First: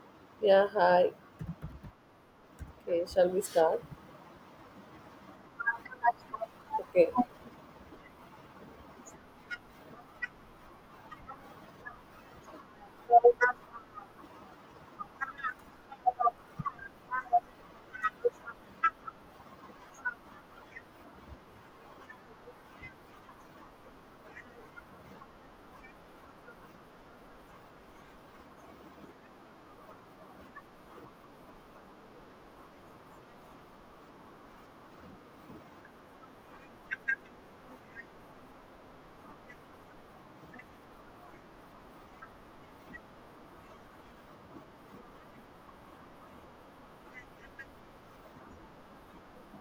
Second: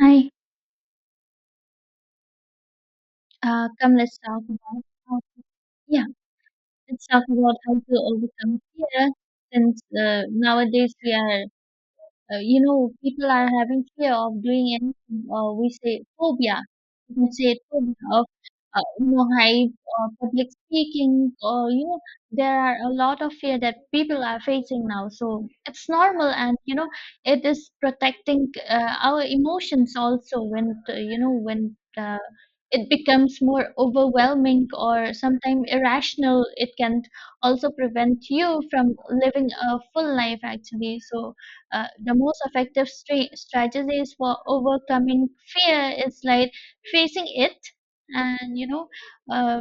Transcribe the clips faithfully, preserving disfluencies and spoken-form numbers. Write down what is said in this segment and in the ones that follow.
Hi. Yeah, hi. Okay, shall we uh, start? Come, let's talk about how, yeah, let's Okay. talk about how to overcome fear, since uh, nowadays we are, uh, you know, people are having fear of doing anything, or we say phobia. We can say phobia of, uh, you know, height or public speaking, or, you know, there are a lot of fear that people are facing now. So it's normal and, you know, it is protecting uh, our emotions also when, uh, you know, when. Uh, it becomes more overwhelming or sometimes irrational, it can also prevent you from living a full life, actually. So uh, the most effective stra- strategies for overcoming fear is like facing it. And you know, uh,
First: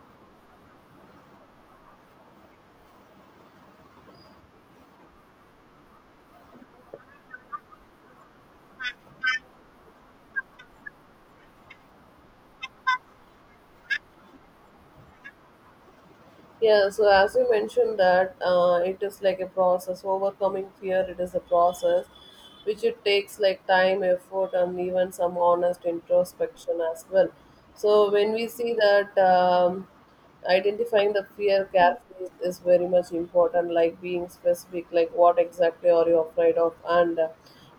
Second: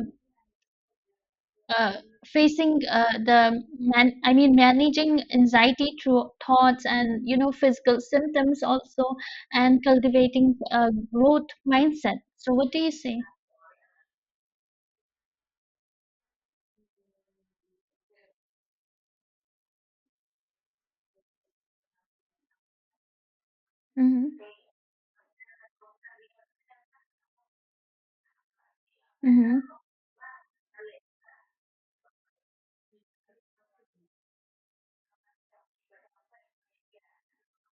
uh, facing uh, the man I mean managing anxiety through thoughts and, you know, physical symptoms also, and cultivating a growth mindset. So what do you say? Yeah, so as you mentioned that uh, it is like a process, overcoming fear, it is a process which it takes like time, Hmm. effort, and even some honest introspection as well. So when we see that Mhm. um, identifying the fear carefully is very much important, like being specific like what exactly are you afraid of, and uh,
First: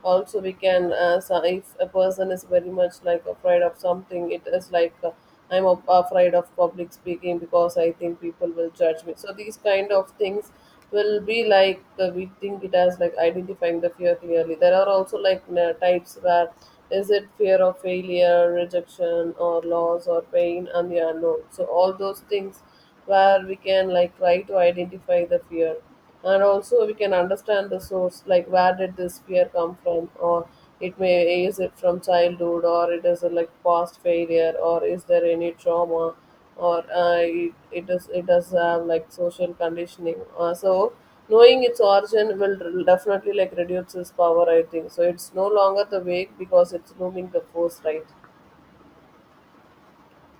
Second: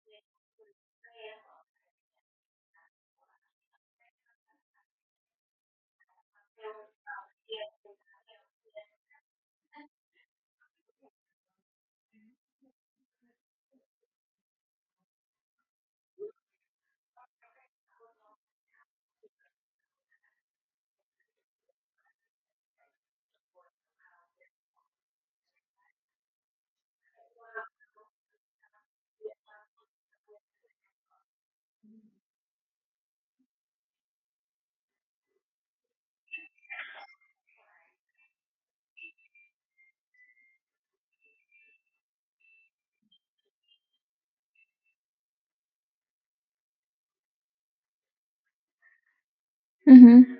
also we can uh, so if a person is very much like afraid of something, it is like uh, I'm af- afraid of public speaking because I think people will judge me, so these kind of things will be like uh, we think it as like identifying the fear clearly. There are also like na- types where is it fear of failure, rejection, or loss or pain and the unknown, so all those things where we can like try to identify the fear. And also we can understand the source, like where did this fear come from, or it may, is it from childhood or it is a like past failure, or is there any trauma, or uh, it, it is, it does have like social conditioning, uh, so knowing its origin will r- definitely like reduce its power, I think, so it's no longer the wake because it's looming the force, right? Mhm.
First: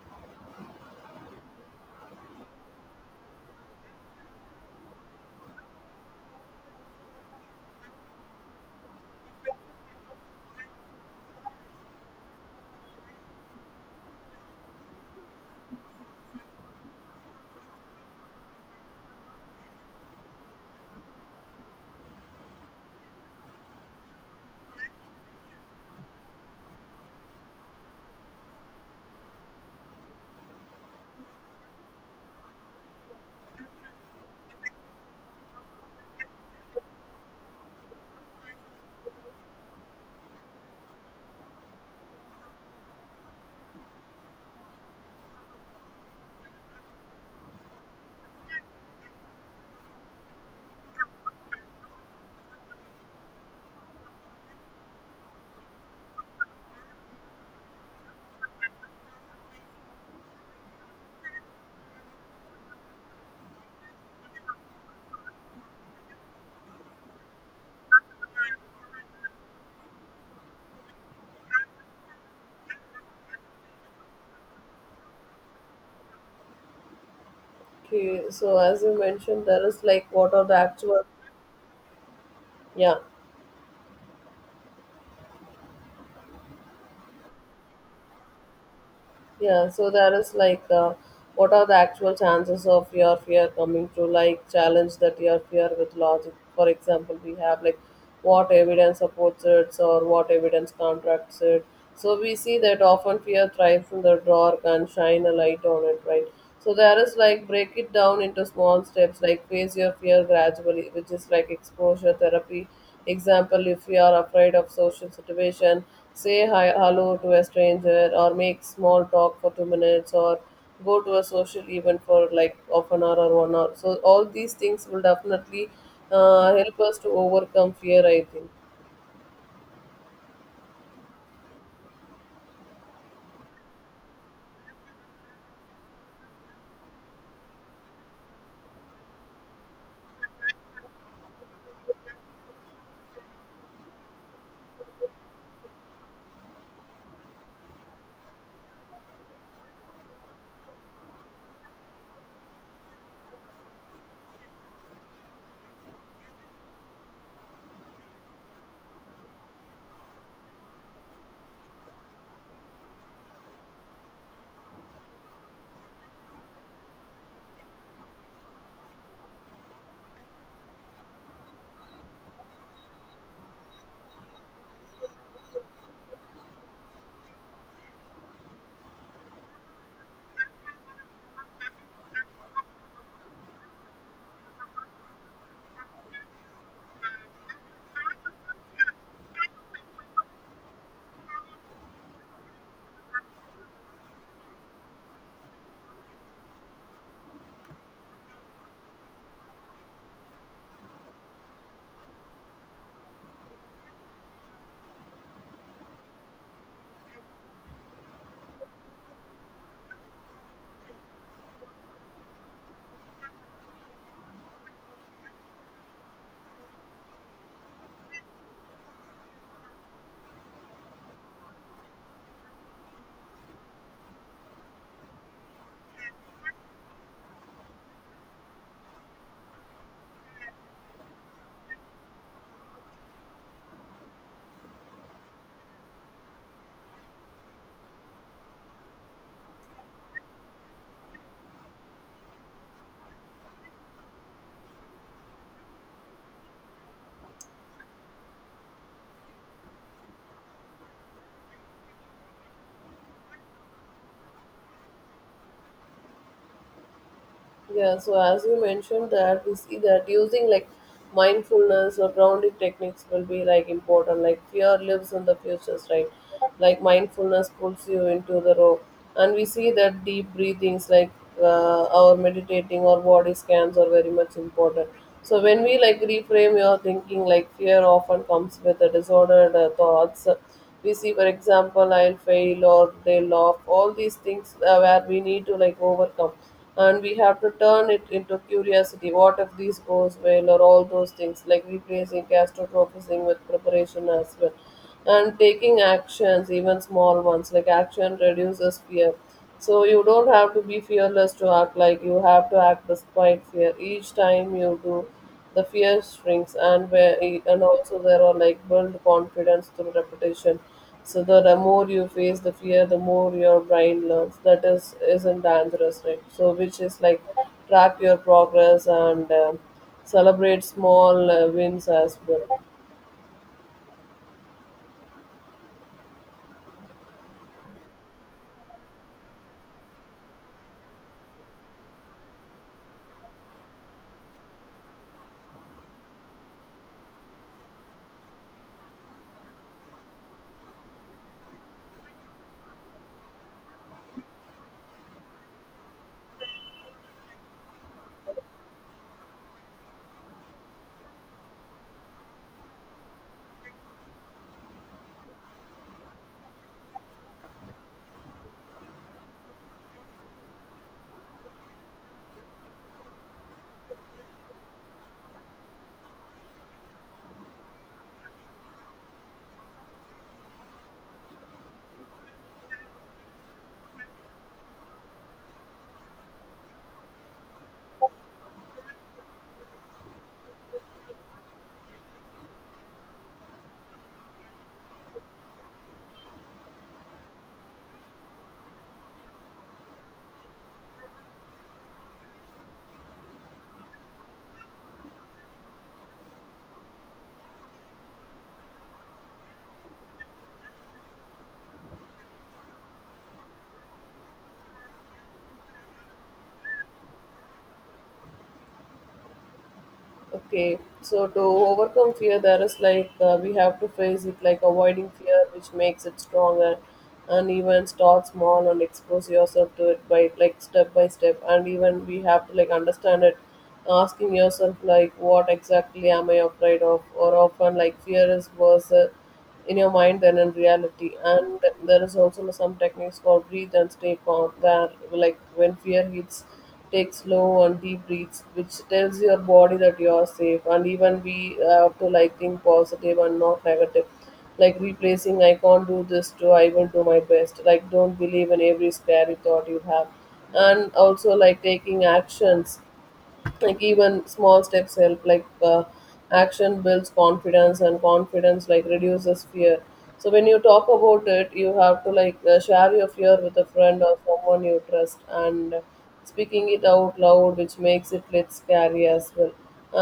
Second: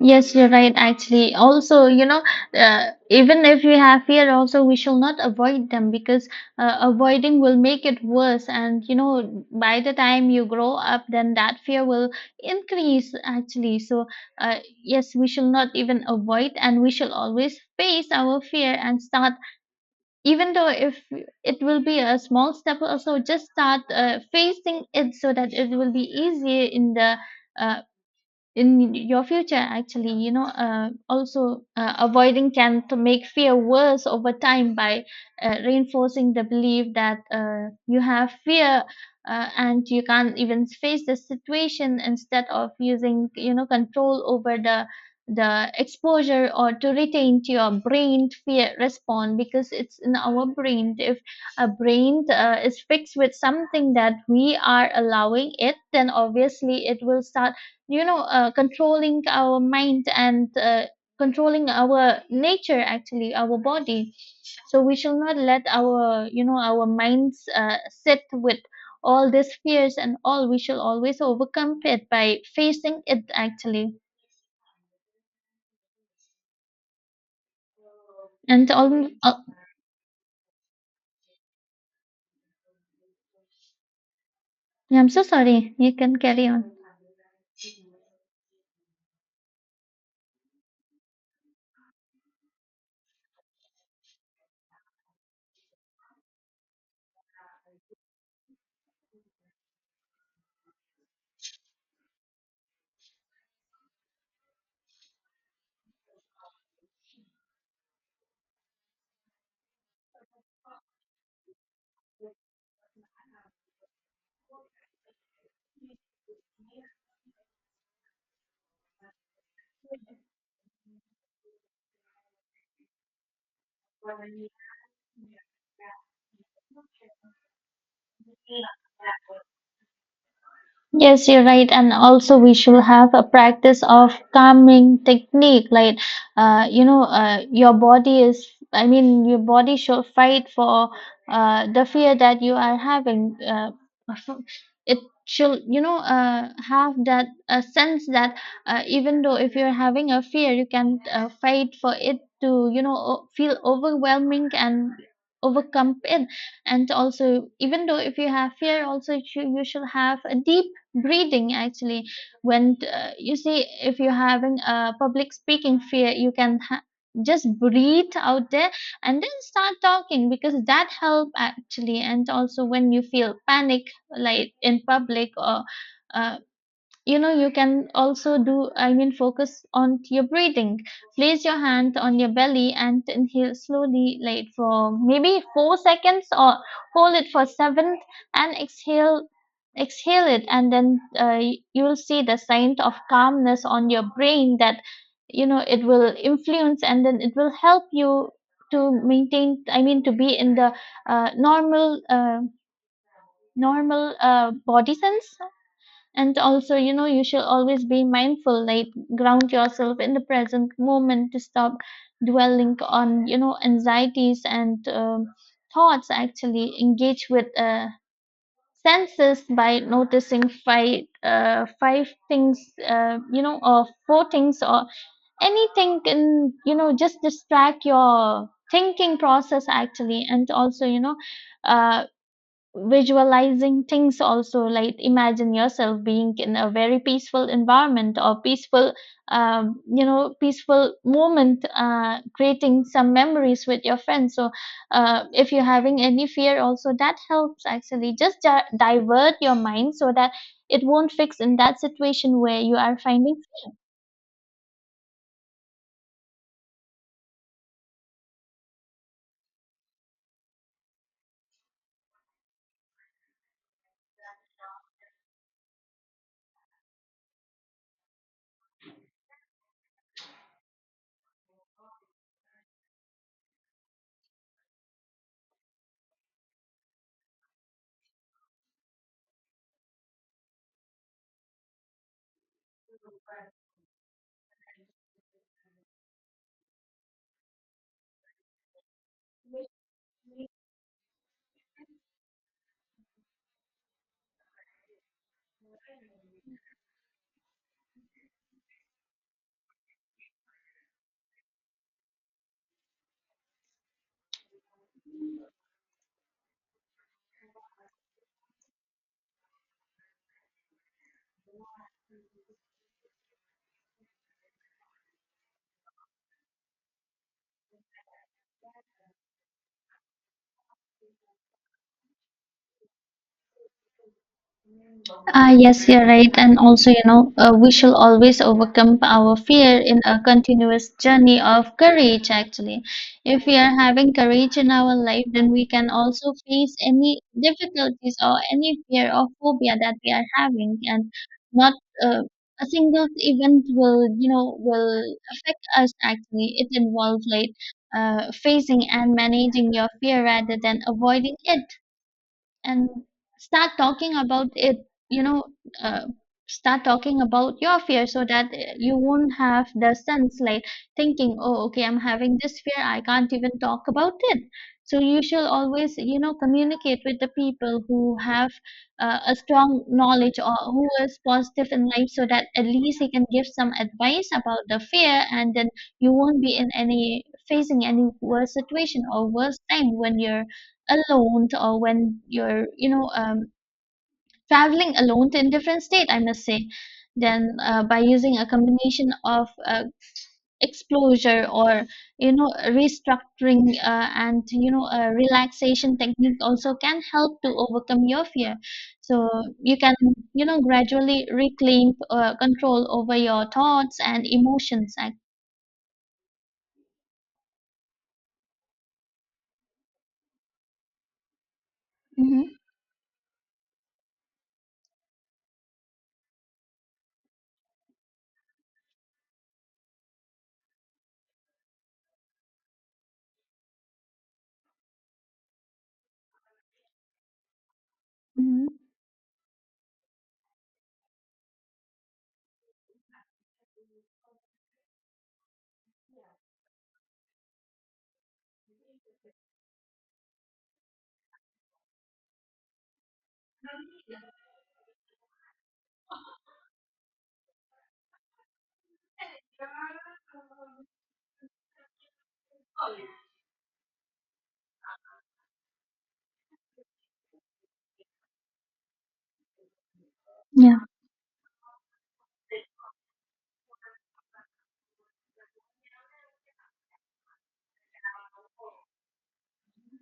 Yes, you're right, actually. Also, you know, uh, even if we have fear, also, we shall not avoid them, because uh, avoiding will make it worse. And, you know, by the time you grow up, then that fear will increase, actually. So, uh, yes, we shall not even avoid, and we shall always face our fear and start, even though if it will be a small step, also just start uh, facing it, so that it will be easier in the. uh, in your future, actually. You know, uh, also, uh, avoiding can to make fear worse over time by uh, reinforcing the belief that uh, you have fear, uh, and you can't even face the situation, instead of using, you know, control over the the exposure or to retain to your brain fear response, because it's in our brain. If a brain uh, is fixed with something that we are allowing it, then obviously it will start, you know, uh, controlling our mind and uh, controlling our nature, actually, our body. So we shall not let our, you know, our minds uh, sit with all these fears and all. We shall always overcome it by facing it, actually, Okay, so and as you all, uh, mentioned, there is like what are the actual, yeah. I'm so sorry, you can carry on. Yeah, so there is like, uh, what are the actual chances of your fear coming to, like challenge that your fear with logic? For example, we have like what evidence supports it or what evidence contracts it. So we see that often fear thrives in the dark and shine a light on it, right? So there is like break it down into small steps, like face your fear gradually, which is like exposure therapy. Example, if you are afraid of social situation, say hi, hello to a stranger, or make small talk for two minutes, or go to a social event for like half an hour or one hour. So all these things will definitely uh, help us to overcome fear, I think. Yes, you're right. And also, we should have a practice of calming technique. Like, uh, you know, uh, your body is, I mean, your body should fight for uh, the fear that you are having. Uh, f- it should, you know, uh, have that uh, sense that uh, even though if you're having a fear, you can uh, fight for it to, you know, o- feel overwhelming and overcome it. And also, even though if you have fear also, you should, you should have a deep breathing, actually. When, uh, you see, if you're having a public speaking fear, you can ha- just breathe out there and then start talking, because that help actually. And also, when you feel panic like in public or, uh, you know, you can also do, I mean, focus on your breathing. Place your hand on your belly and inhale slowly like for maybe four seconds, or hold it for seven, and exhale, exhale it, and then uh, you'll see the sign of calmness on your brain, that you know it will influence, and then it will help you to maintain, I mean, to be in the uh, normal uh, normal uh, body sense. And also, you know, you should always be mindful, like ground yourself in the present moment to stop dwelling on, you know, anxieties and um, thoughts. Actually engage with uh, senses by noticing five uh, five things, uh, you know, or four things, or anything can, you know, just distract your thinking process, actually. And also, you know, uh, visualizing things also, like imagine yourself being in a very peaceful environment or peaceful, um, you know, peaceful moment, uh, creating some memories with your friends. So, uh, if you're having any fear also, that helps, actually. Just di- divert your mind so that it won't fix in that situation where you are finding. Yeah, so as you mentioned that we see that using like mindfulness or grounding techniques will be like important. Like fear lives in the futures, right? Like mindfulness pulls you into the rope. And we see that deep breathings, like uh, our meditating or body scans are very much important. So when we like reframe your thinking, like fear often comes with the disordered uh, thoughts, we see, for example, I'll fail or they'll laugh, all these things, uh, where we need to like overcome, and we have to turn it into curiosity, what if this goes well, or all those things like replacing catastrophizing with preparation as well. And taking actions, even small ones, like action reduces fear. So you don't have to be fearless to act, like you have to act despite fear. Each time you do, the fear shrinks, and where, and also there are like build confidence through repetition. So the, the more you face the fear, the more your brain learns. That is, isn't dangerous, right? So which is like track your progress and um celebrate small uh, wins as well. Ah, yes, you're right. And also, you know, uh, we shall always overcome our fear in a continuous journey of courage, actually. If we are having courage in our life, then we can also face any difficulties or any fear or phobia that we are having. And not, uh, a single event will, you know, will affect us, actually. It involves like uh, facing and managing your fear rather than avoiding it, and start talking about it, you know, uh, start talking about your fear, so that uh, you won't have the sense like thinking, oh okay, I'm having this fear, I can't even talk about it. So you should always, you know, communicate with the people who have uh, a strong knowledge or who is positive in life, so that at least he can give some advice about the fear, and then you won't be in any facing any worse situation or worse time when you're alone, or when you're, you know, um, traveling alone to a different state, I must say. Then, uh, by using a combination of uh, exposure or, you know, restructuring, uh, and, you know, a relaxation technique also can help to overcome your fear. So you can, you know, gradually reclaim uh, control over your thoughts and emotions. I- Okay, so to overcome fear, Mhm, there is like, uh, we have to face it, like avoiding fear, which makes it stronger, and even start small and expose yourself to it by like step by step. And even we have to like understand it, asking yourself like what exactly am I afraid of, or often like fear is mhm. worse uh, in your mind than in reality. And there is also some techniques called breathe and stay calm. That like when fear hits, take slow and deep breaths, which tells your body that you are safe. And even we have to like think positive and not negative. Like replacing I can't do this to I will do my best. Like don't believe in every scary thought you have. And also like taking actions, like even small steps help, like uh, action builds confidence and confidence like reduces fear. So when you Yeah. talk about it, you have to like uh, share your fear with a friend or someone you trust, and speaking it out loud, which makes it less scary as well.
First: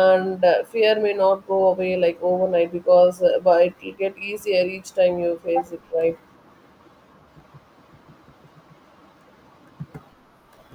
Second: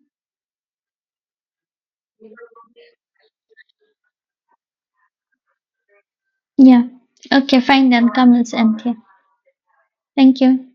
And uh, fear may not go away like overnight, because uh, but it will get easier each time you face it, right? Yeah. Okay, fine, then come, let's end here. Thank you.